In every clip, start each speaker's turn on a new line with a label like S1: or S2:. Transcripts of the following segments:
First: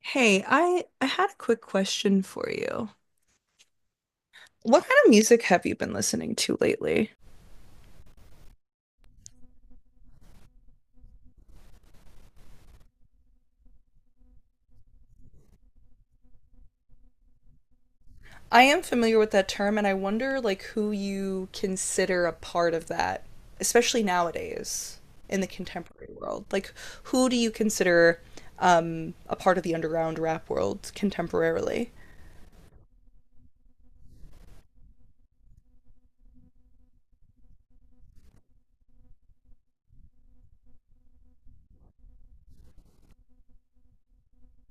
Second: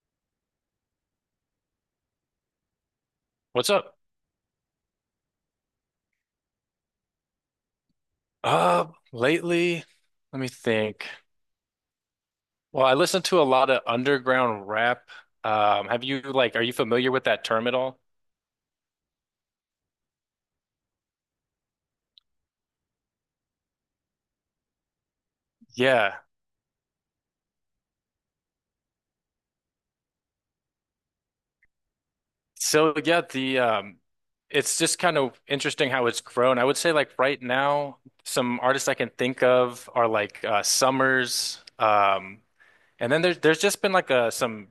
S1: Hey, I had a quick question for you.
S2: What's up?
S1: What kind of music have you been listening to lately?
S2: Lately, let me think. Well, I listen to a lot of underground rap. Have you like, are you familiar with that term at all?
S1: I am familiar with that term, and I wonder like who you consider a part of that, especially nowadays in the contemporary
S2: Yeah.
S1: world. Like, who do you consider a part of the underground rap world contemporarily?
S2: So yeah, the it's just kind of interesting how it's grown. I would say like right now, some artists I can think of are like Summers, and then there's just been like some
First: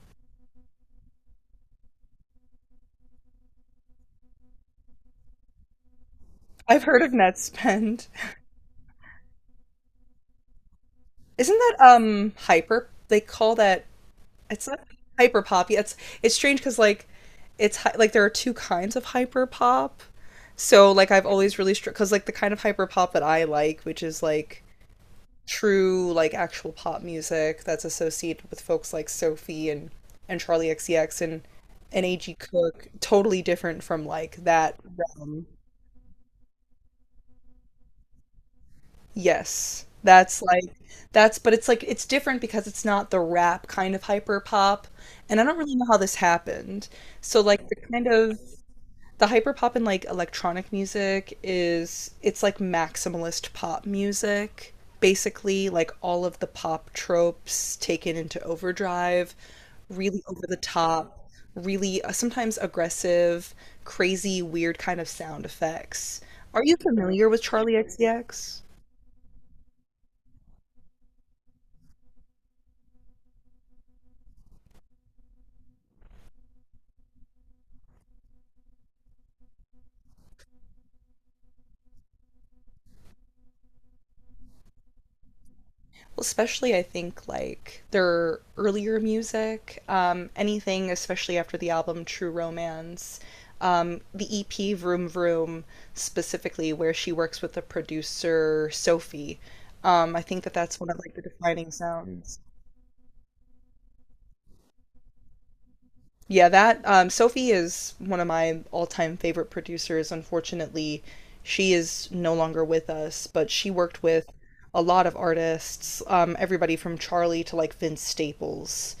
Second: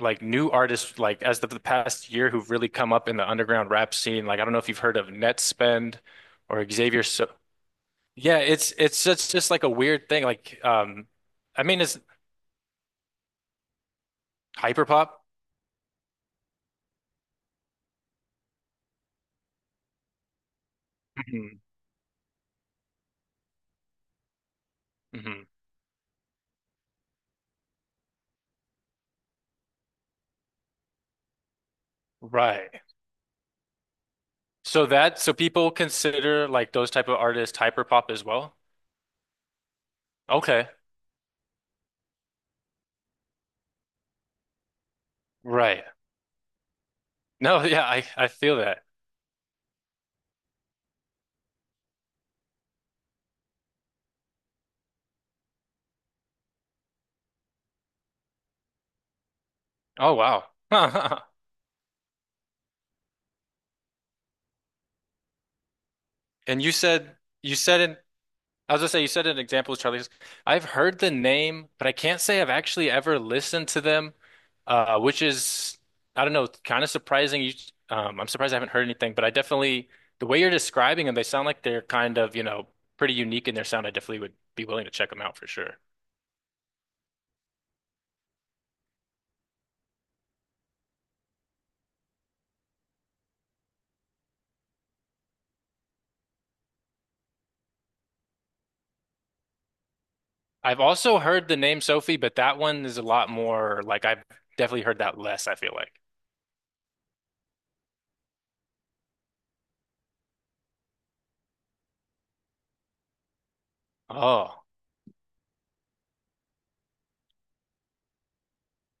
S2: like new artists like as of the past year who've really come up in the underground rap scene. Like I don't know if you've heard of Netspend or
S1: I've heard
S2: Xavier.
S1: of
S2: So
S1: Netspend.
S2: yeah, it's just like a weird thing. Like,
S1: Isn't
S2: I
S1: that
S2: mean, it's
S1: hyper? They call that it's not
S2: hyperpop.
S1: hyper pop. Yeah, it's strange because like like there are two kinds of hyper pop. So like I've always
S2: Mhm,
S1: really str because like the kind of hyper pop that I like, which is like
S2: mhm.
S1: true like actual pop music that's associated with folks like Sophie and Charlie XCX and A.G.
S2: Right.
S1: Cook, totally different from like that.
S2: So that so people consider like those type of artists hyperpop as well.
S1: Yes,
S2: Okay.
S1: that's, but it's like it's different because it's not the rap kind of hyper pop, and I don't really know
S2: Right.
S1: how this happened. So
S2: No.
S1: like the
S2: Yeah. I
S1: kind
S2: I
S1: of
S2: feel that.
S1: the hyperpop and like electronic music is it's like maximalist pop music. Basically, like all of the pop tropes taken into overdrive,
S2: Oh
S1: really over
S2: wow.
S1: the top, really sometimes aggressive, crazy, weird kind of sound effects.
S2: And
S1: Are you familiar with
S2: you
S1: Charlie
S2: said in
S1: XCX?
S2: I was gonna say, you said an example is Charlie. I've heard the name, but I can't say I've actually ever listened to them, which is, I don't know, kind of surprising. I'm surprised I haven't heard anything, but I definitely, the way you're describing them, they sound like they're kind of, you know, pretty unique in their sound. I definitely would be willing to check them out for sure.
S1: Especially I think like their earlier music, anything especially after the album True Romance, the EP Vroom Vroom, specifically where she works with the producer Sophie. I think that that's
S2: I've
S1: one of like
S2: also
S1: the
S2: heard the
S1: defining
S2: name Sophie, but
S1: sounds.
S2: that one is a lot more like I've definitely heard that less, I feel like.
S1: Yeah, that Sophie is one of my all-time favorite producers. Unfortunately, she is no longer with us, but she worked with
S2: Oh,
S1: a lot of artists, everybody from Charlie to like Vince Staples.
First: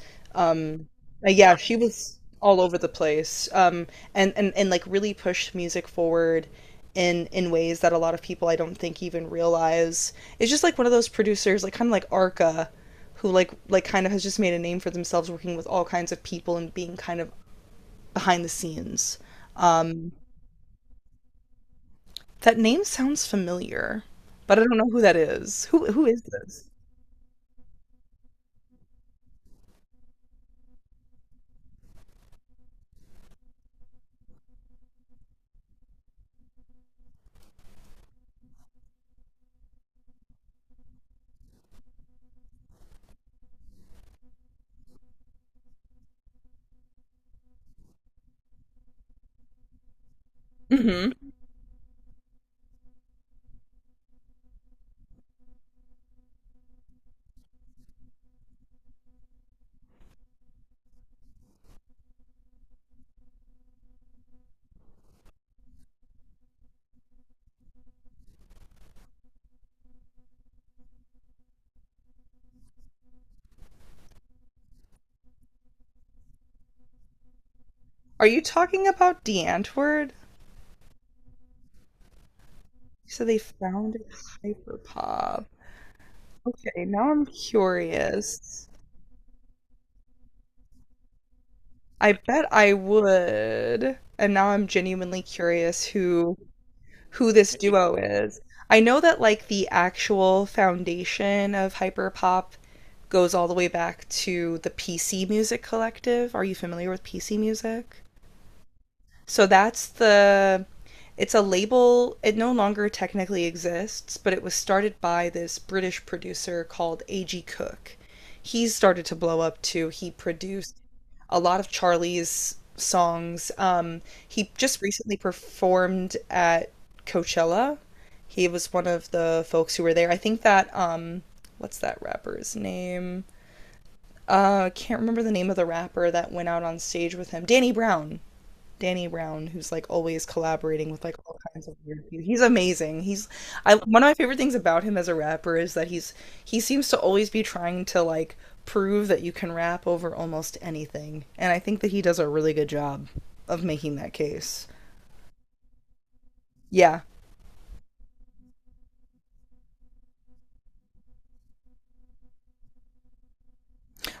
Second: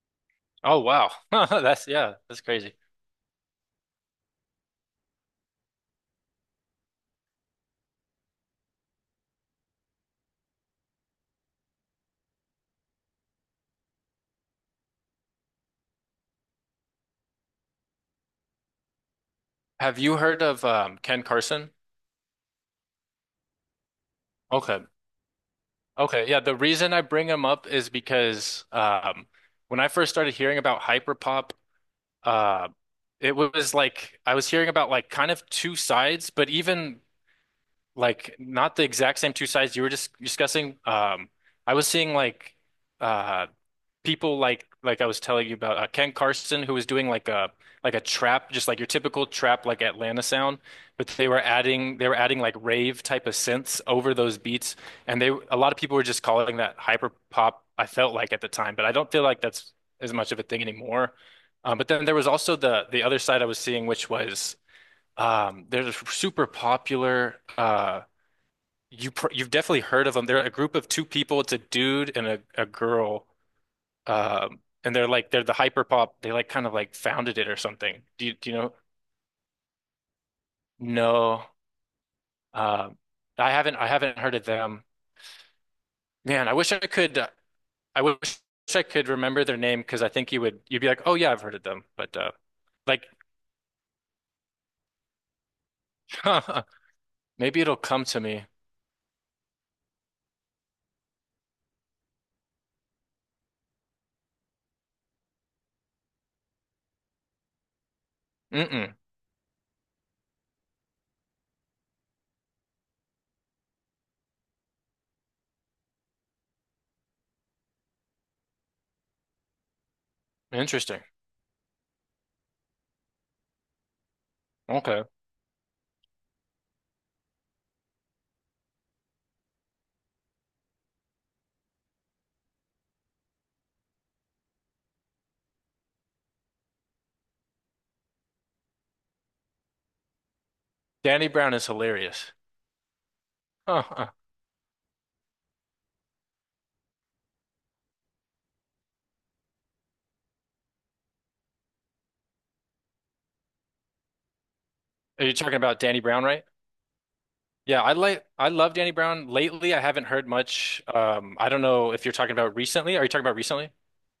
S2: oh wow.
S1: Yeah, she
S2: That's, yeah,
S1: was
S2: that's
S1: all
S2: crazy.
S1: over the place, and like really pushed music forward in ways that a lot of people I don't think even realize. It's just like one of those producers, like kind of like Arca, who like kind of has just made a name for themselves working with all kinds of people and being kind of behind the scenes.
S2: Have
S1: Um,
S2: you heard of Ken Carson?
S1: that name sounds familiar, but I don't
S2: Okay.
S1: know who that is. Who is
S2: Okay, yeah, the
S1: this?
S2: reason I bring them up is because when I first started hearing about hyperpop, uh, it was like I was hearing about like kind of two sides, but even like not the exact same two sides you were just discussing. I was seeing like uh, people like I was telling you about Ken Carson who was doing like a trap just like your typical trap like Atlanta sound, but
S1: Mm-hmm.
S2: they were adding like rave type of synths over those beats, and they a lot of people were just calling that hyper pop I felt like at the time, but I don't feel like that's as much of a thing anymore. But then there was also the other side I was seeing which was they're super popular. You've definitely heard of them. They're a group of two people. It's a dude and a girl, and they're like they're the hyper pop. They like kind of like founded it or something. Do
S1: Are
S2: you
S1: you
S2: do you know?
S1: talking about DeAntword?
S2: No, um,
S1: You said they
S2: I haven't I
S1: founded
S2: haven't heard of them.
S1: Hyperpop.
S2: Man, I wish I
S1: Okay, now
S2: could.
S1: I'm
S2: I wish
S1: curious.
S2: I could remember their name because I think you would you'd be like, oh yeah, I've heard of them.
S1: I
S2: But
S1: bet I
S2: like
S1: would. And now I'm genuinely curious who who this
S2: maybe it'll
S1: duo
S2: come to
S1: is.
S2: me.
S1: I know that like the actual foundation of hyperpop goes all the way back to the PC Music Collective. Are you familiar with PC Music?
S2: Mm-mm.
S1: So that's the it's a label. It no longer technically exists, but it was started by this British producer called A.G. Cook. He's started to blow up too. He produced
S2: Interesting.
S1: a lot of Charlie's songs. He just
S2: Okay.
S1: recently performed at Coachella. He was one of the folks who were there. I think that What's that rapper's name? I can't remember the name of the rapper that went out on stage with him. Danny Brown. Danny Brown, who's like always collaborating with like
S2: Danny
S1: all
S2: Brown is
S1: kinds of weird people.
S2: hilarious.
S1: He's amazing. He's I
S2: Huh,
S1: one of
S2: huh.
S1: my favorite things about him as a rapper is that he seems to always be trying to like prove that you can rap over almost anything. And I think that he does a really good job of making that case.
S2: Are you talking about Danny Brown, right?
S1: Yeah.
S2: Yeah, I like I love Danny Brown. Lately, I haven't heard much. I don't know if you're talking about recently. Are you talking about recently?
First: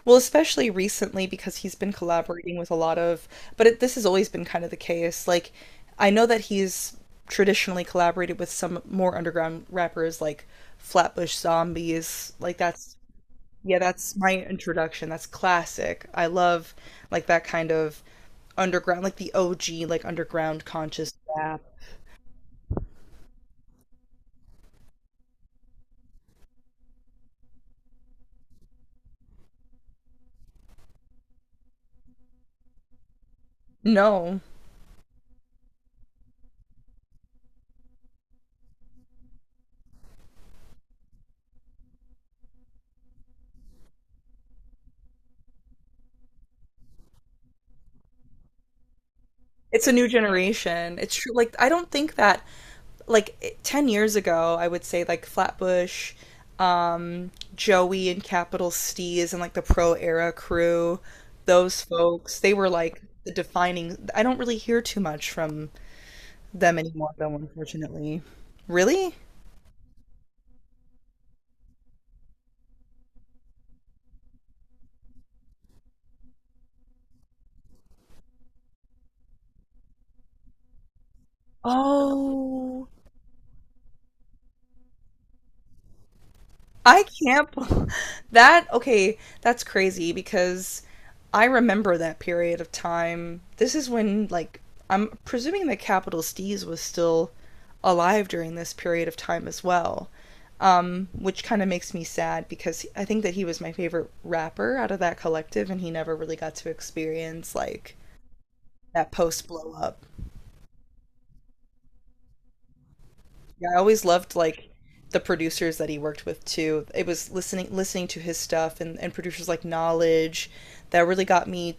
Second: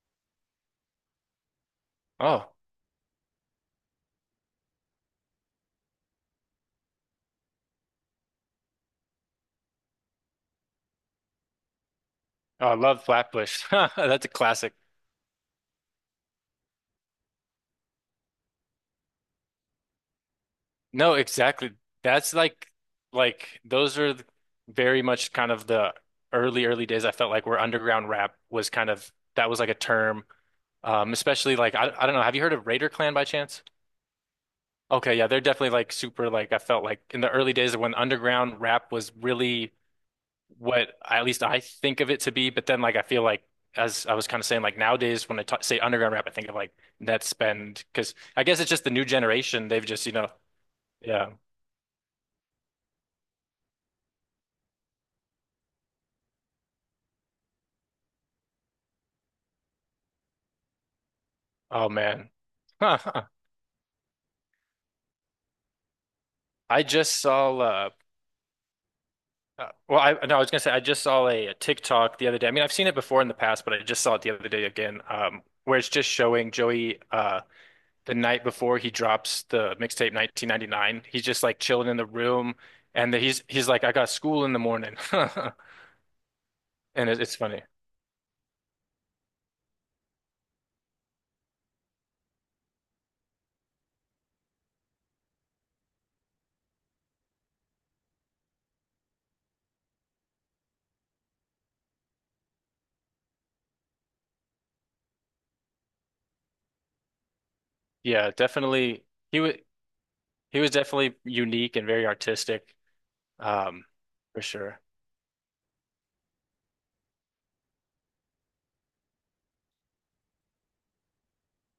S1: Well, especially recently because he's been
S2: Oh.
S1: collaborating with a lot of, this has always been kind of the case. Like, I know that he's traditionally collaborated with some more underground rappers like Flatbush Zombies. Like,
S2: Oh, I
S1: that's
S2: love Flatbush.
S1: yeah, that's
S2: That's a
S1: my
S2: classic.
S1: introduction. That's classic. I love like that kind of underground, like the OG, like underground conscious
S2: No,
S1: rap.
S2: exactly. That's like like those are th- very much kind of the early days I felt like where underground rap was kind of that was like a term. Especially like I don't know, have you heard of Raider Clan by chance?
S1: No,
S2: Okay, yeah, they're definitely like super like I felt like in the early days of when underground rap was really at least I think of it to be. But then, like, I feel like, as I was kind of saying, like nowadays when I t say underground rap, I think of like net spend because I guess it's just the new generation. They've
S1: it's a
S2: just,
S1: new
S2: you know,
S1: generation. It's true.
S2: yeah.
S1: Like I don't think that like 10 years ago, I would say like Flatbush, um, Joey and Capital Steez and like the Pro Era crew, those
S2: Oh man,
S1: folks, they were
S2: huh,
S1: like
S2: huh.
S1: the defining. I don't really hear too much from them
S2: I
S1: anymore,
S2: just
S1: though,
S2: saw.
S1: unfortunately. Really?
S2: Well, I no, I was gonna say I just saw a TikTok the other day. I mean, I've seen it before in the past, but I just saw it the other day again, where it's just showing Joey. The night before he drops the mixtape 1999, he's just like chilling in the room,
S1: Oh,
S2: and he's like, "I got school in the morning."
S1: I
S2: And it's
S1: can't.
S2: funny.
S1: Okay, that's crazy because I remember that period of time. This is when, like, I'm presuming that Capital Steez was still alive during this period of time as well, which kind of makes me sad because I think that he was my favorite rapper out of that collective and he never really got to experience, like,
S2: Yeah, definitely.
S1: that
S2: He
S1: post
S2: was
S1: blow up.
S2: definitely unique and very artistic,
S1: Yeah, I
S2: um,
S1: always loved
S2: for
S1: like
S2: sure.
S1: the producers that he worked with too. It was listening to his stuff, and producers like Knowledge, that really got me,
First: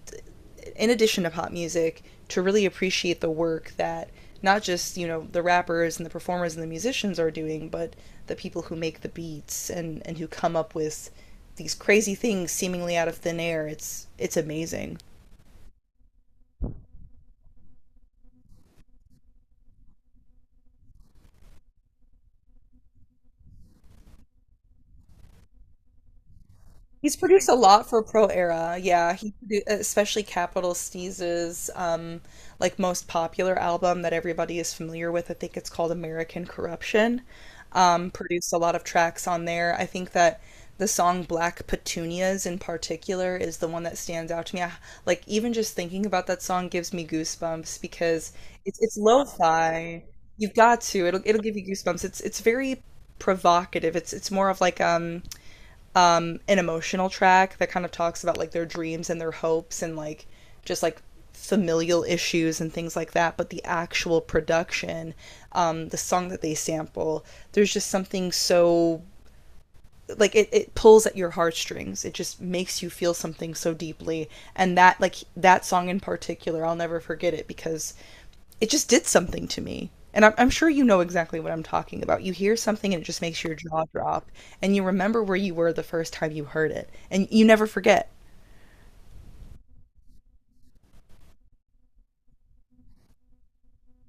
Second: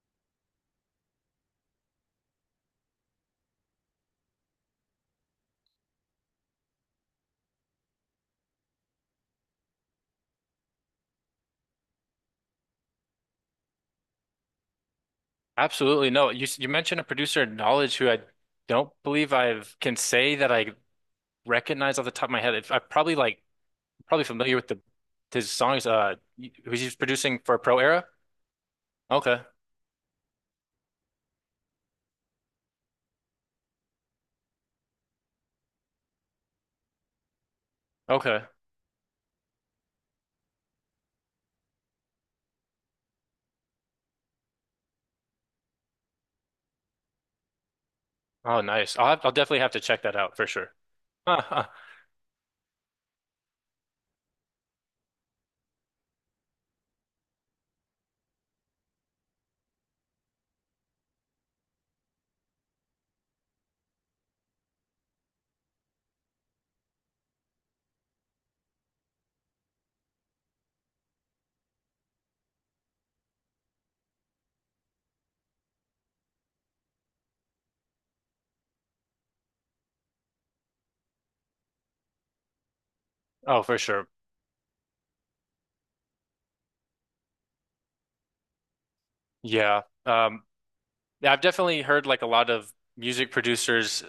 S1: in addition to pop music, to really appreciate the work that not just, you know, the rappers and the performers and the musicians are doing, but the people who make the beats and who come up with these crazy things seemingly out of thin air. It's amazing.
S2: Absolutely. No, you mentioned a producer in Knowledge who I don't believe I can say that I recognize off the top of my head. I'm probably like probably familiar with the his songs. Who's he's
S1: He's
S2: producing
S1: produced a
S2: for Pro
S1: lot for
S2: Era?
S1: Pro Era. Yeah, he
S2: Okay,
S1: produ especially Capital Sneezes, like most popular album that everybody is familiar with. I think it's called American Corruption. Um,
S2: okay.
S1: produced a lot of tracks on there. I think that the song Black Petunias in particular is the one that stands out to me. Like even just thinking about that song gives me goosebumps because
S2: Oh,
S1: it's
S2: nice. I'll definitely have to check
S1: lo-fi.
S2: that out for
S1: You've
S2: sure.
S1: got to. It'll it'll give you goosebumps. It's very provocative. It's more of like an emotional track that kind of talks about like their dreams and their hopes and like just like familial issues and things like that, but the actual production, the song that they sample, there's just something so like it pulls at your heartstrings, it just makes you feel something so deeply. And that like that song in particular I'll never forget it because it just did something to me. And I'm sure you know exactly what I'm talking about. You hear something and it just makes your
S2: Oh, for
S1: jaw
S2: sure.
S1: drop, and you remember where you were the first time you heard it, and you never forget.
S2: Yeah. Yeah, I've definitely heard like a lot of music producers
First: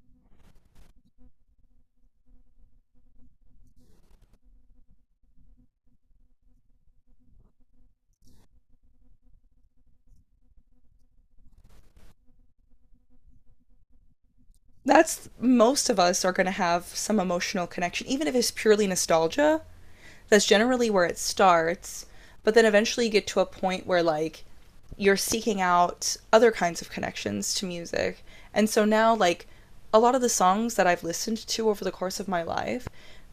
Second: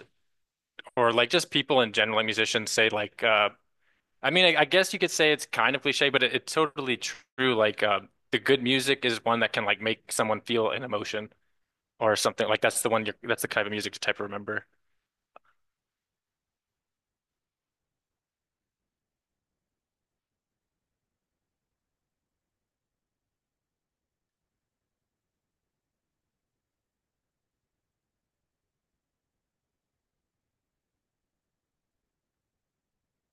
S2: or like just people in general, like musicians say like I guess you could say it's kind of cliche, but it's totally true. The good music is one that can like make someone feel an emotion or something. Like that's the one you're that's the kind of music to type of remember.
S1: That's most of us are going to have some emotional connection, even if it's purely nostalgia. That's generally where it starts. But then eventually you get to a point where, like, you're seeking out other kinds of connections to music. And so now, like, a lot of the songs that I've listened to over the course of my life,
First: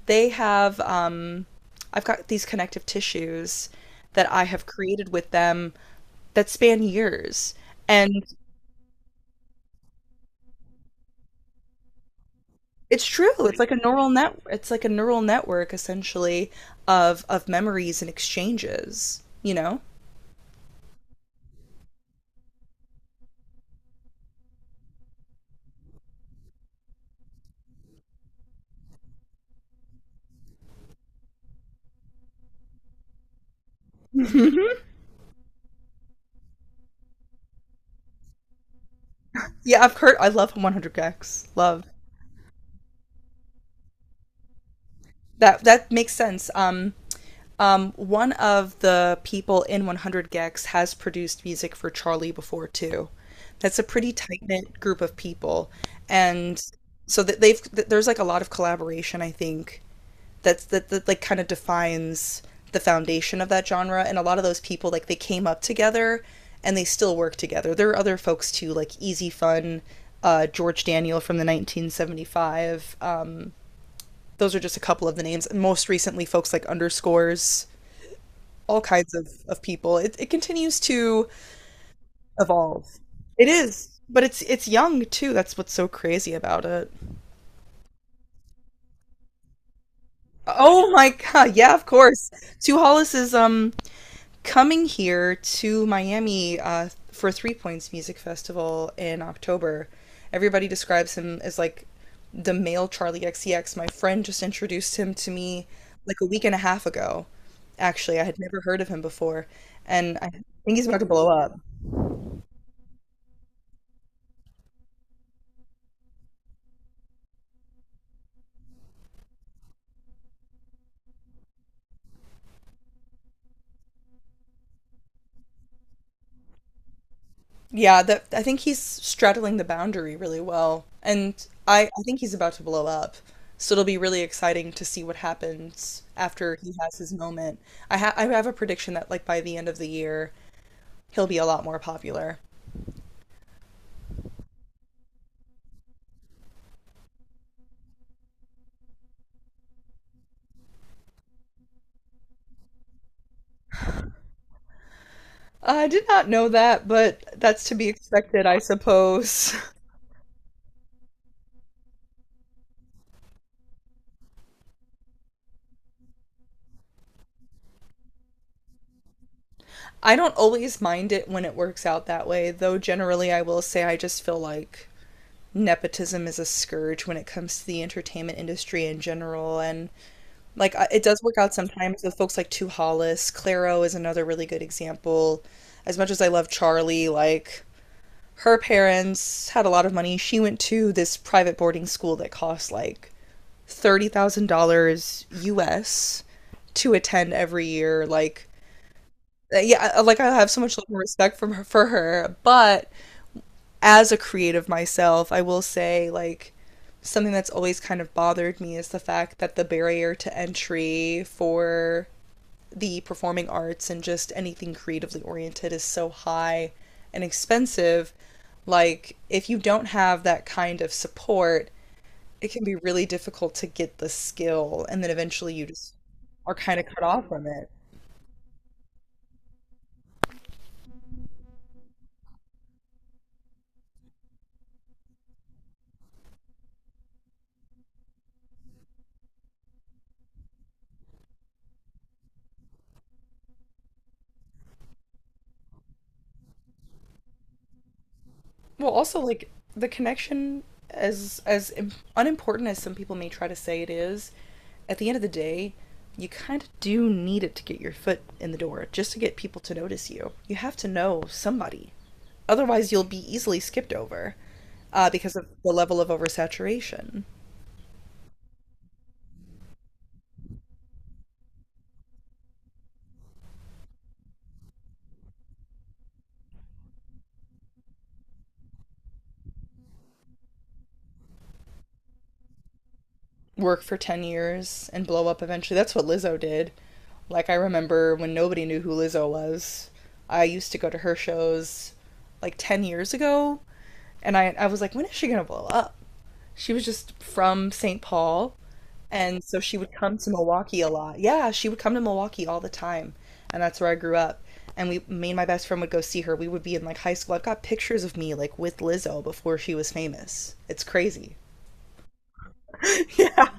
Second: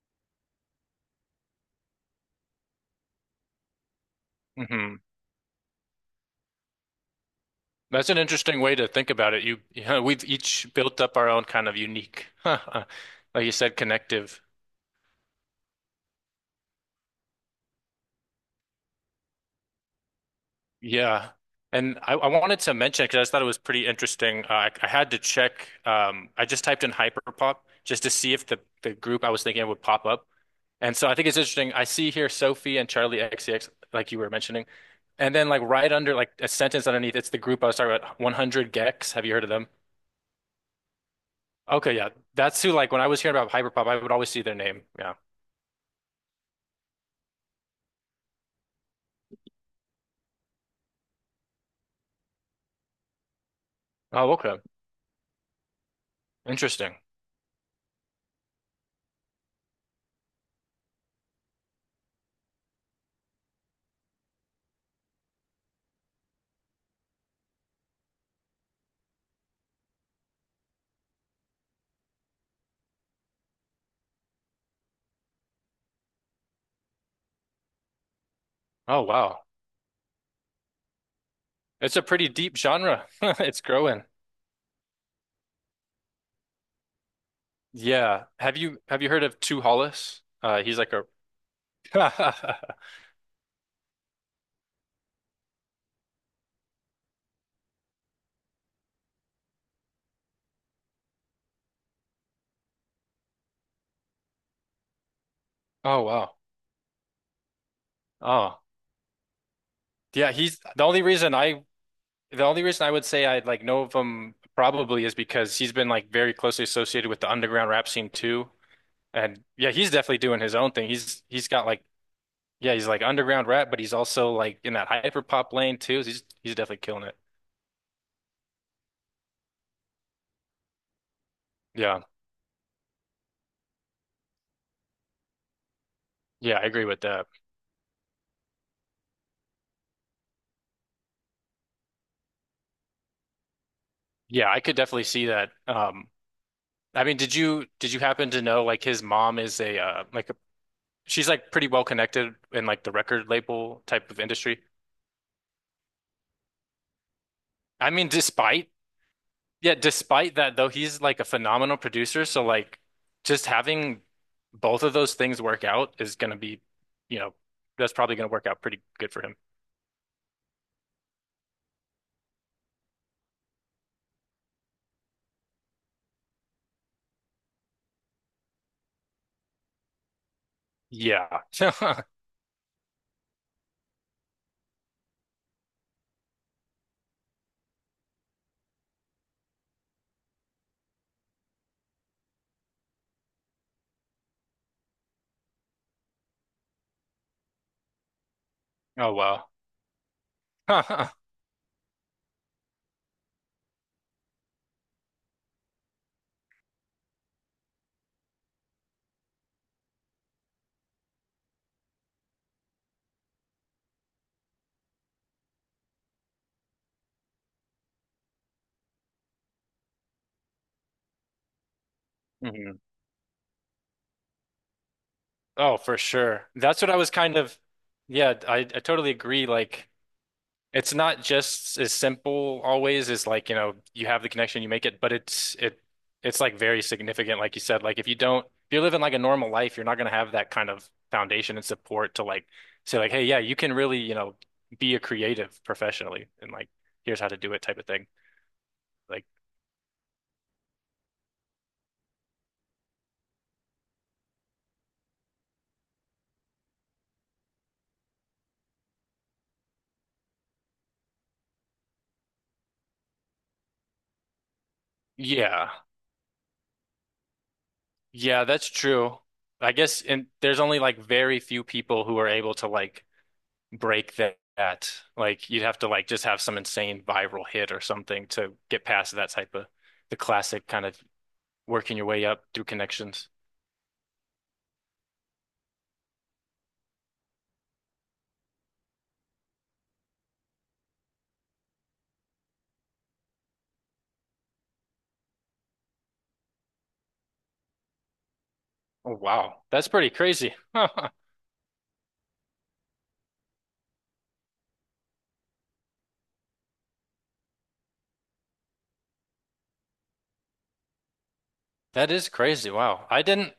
S1: they have, um, I've got these connective tissues that I have
S2: Hmm.
S1: created with them that span years.
S2: That's an
S1: And
S2: interesting way to think about it. You, you know, we've each built up our own kind of unique, like
S1: it's true.
S2: you
S1: It's like a
S2: said,
S1: neural net.
S2: connective.
S1: It's like a neural network essentially of memories and exchanges. You know.
S2: Yeah. And I wanted to mention because I just thought it was pretty interesting. I had to check. I just typed in hyperpop just to see if the group I was thinking of would pop up. And so I think it's interesting. I see here Sophie and Charlie XCX, like you were mentioning. And then like right under like a sentence underneath, it's the group I was talking about, 100 Gex. Have you heard of them?
S1: Yeah, I've heard. I love 100 Gex. Love
S2: Okay, yeah. That's who like when I was hearing about hyperpop, I would always see their name. Yeah.
S1: that. That makes sense. One of the people in 100 Gex has produced music for Charlie before too. That's a pretty
S2: Oh,
S1: tight
S2: okay.
S1: knit group of people, and
S2: Interesting.
S1: so there's like a lot of collaboration. I think that like kind of defines the foundation of that genre. And a lot of those people like they came up together, and they still work together. There are other folks too, like Easy Fun, George Daniel from the 1975. Those are just a couple of the names. And most recently, folks like underscores, all
S2: Oh,
S1: kinds of,
S2: wow.
S1: of people. It continues to
S2: It's a pretty deep
S1: evolve.
S2: genre.
S1: It
S2: It's
S1: is,
S2: growing.
S1: but it's young too. That's what's so crazy about it.
S2: Yeah. Have you heard of Two Hollis? He's
S1: Oh
S2: like a
S1: my god! Yeah, of course. Sue Hollis is coming here to Miami for Three Points Music Festival in October. Everybody describes him as like the male Charlie XCX. My friend just introduced him to me
S2: oh
S1: like a
S2: wow.
S1: week and a half ago. Actually, I had
S2: Oh.
S1: never heard of him before, and I
S2: Yeah, he's
S1: think
S2: the
S1: he's about
S2: only
S1: to blow
S2: reason
S1: up.
S2: I would say I like know of him probably is because he's been like very closely associated with the underground rap scene too. And yeah, he's definitely doing his own thing. He's got like yeah, he's like underground rap, but he's also like in that hyper pop lane too. He's definitely killing it.
S1: Yeah, that I think he's straddling the boundary really well. And I
S2: Yeah.
S1: think he's about to blow up. So it'll be really exciting to see what happens after
S2: Yeah, I
S1: he
S2: agree
S1: has
S2: with
S1: his
S2: that.
S1: moment. I have a prediction that like by the end of the year, he'll be a lot more popular.
S2: Yeah, I could definitely see that. I mean, did you happen to know like his mom is a like she's like pretty well connected in like the record label type of industry.
S1: I did not know that, but that's to be
S2: I mean,
S1: expected, I
S2: despite
S1: suppose.
S2: yeah, despite that though, he's like a phenomenal producer. So like, just having both of those things work out is gonna be, you know, that's probably gonna work out pretty good for him.
S1: I don't always mind it when it works out that way, though generally I will say I just feel like nepotism is a scourge when it comes to the entertainment industry in general, and it does work
S2: Yeah.
S1: out sometimes with folks like Tu Hollis. Claro is another really good example. As much as I love Charlie, like her parents had a lot of money. She went to this private boarding school that costs like $30,000 US to attend every year. Like
S2: Oh wow.
S1: yeah, like I have so much love and respect from her, for her, but as a creative myself, I will say like something that's always kind of bothered me is the fact that the barrier to entry for the performing arts and just anything creatively oriented is so high and expensive, like if you don't have that kind of support, it can be
S2: Mhm.
S1: really difficult to get the skill, and then eventually you
S2: Oh,
S1: just
S2: for sure.
S1: are kind
S2: That's
S1: of
S2: what I
S1: cut
S2: was
S1: off
S2: kind
S1: from
S2: of.
S1: it.
S2: Yeah, I totally agree. Like. It's not just as simple always as like, you know, you have the connection, you make it, but it's like very significant, like you said. Like if you don't if you're living like a normal life, you're not gonna have that kind of foundation and support to like say like, hey, yeah, you can really, you know, be a creative professionally and like here's how to do it type of thing.
S1: Well, also
S2: Like,
S1: like the connection, as unimportant as some people may try to say it is, at the end of the day, you kind of do need it to get your foot in the door, just to get people to notice you. You have to know somebody, otherwise you'll be easily skipped over, because of
S2: yeah.
S1: the level of oversaturation.
S2: Yeah, that's true. I guess and there's only like very few people who are able to like break that, like you'd have to like just have some insane viral hit or something to get past that type of the classic kind of working your way up through connections.
S1: Work for 10 years and blow up eventually. That's what Lizzo did. Like I remember when nobody knew who Lizzo was. I used to go to her shows like 10 years ago. And I was like, when is she going to blow up? She was just from St. Paul.
S2: Oh
S1: And so
S2: wow,
S1: she
S2: that's
S1: would
S2: pretty
S1: come to
S2: crazy.
S1: Milwaukee a lot. Yeah, she would come to Milwaukee all the time. And that's where I grew up. And me and my best friend would go see her. We would be in like high school. I've got pictures of me like with Lizzo before she was famous. It's crazy.
S2: That is crazy. Wow.
S1: Yeah.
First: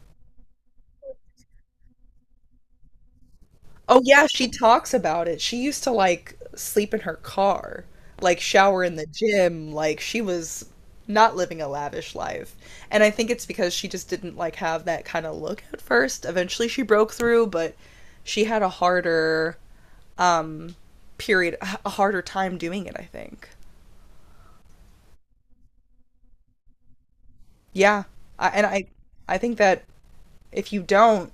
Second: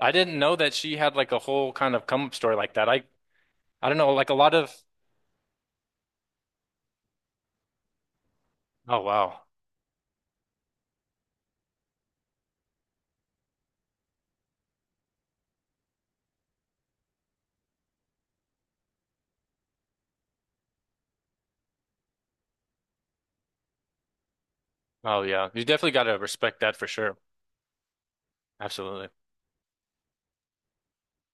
S2: I didn't know that she had like a whole kind of come up story like that. I don't
S1: Oh
S2: know,
S1: yeah,
S2: like a
S1: she
S2: lot of
S1: talks about it. She used to like sleep in her car, like shower in
S2: oh
S1: the
S2: wow.
S1: gym, like she was not living a lavish life. And I think it's because she just didn't like have that kind of look at first. Eventually she broke through, but she had a harder um period, a harder time doing it, I think.
S2: Oh yeah. You definitely got to respect that for sure.
S1: Yeah. I, and I
S2: Absolutely.
S1: I think that if you don't,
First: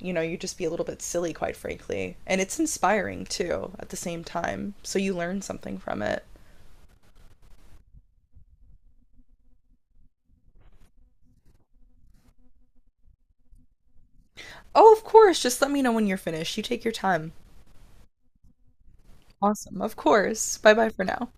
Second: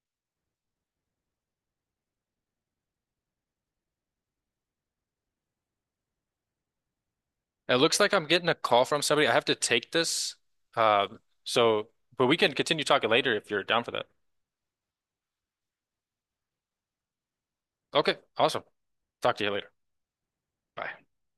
S1: you know, you just be a little bit silly quite frankly. And it's inspiring too at the same time. So you learn something from it.
S2: It looks like I'm getting a call from somebody. I have to take this. Uh, so but we can continue talking later if you're down for that.
S1: Oh, of course. Just let me know when you're finished. You take your time.
S2: Okay, awesome. Talk to you later.
S1: Awesome. Of course. Bye bye
S2: Bye.
S1: for now.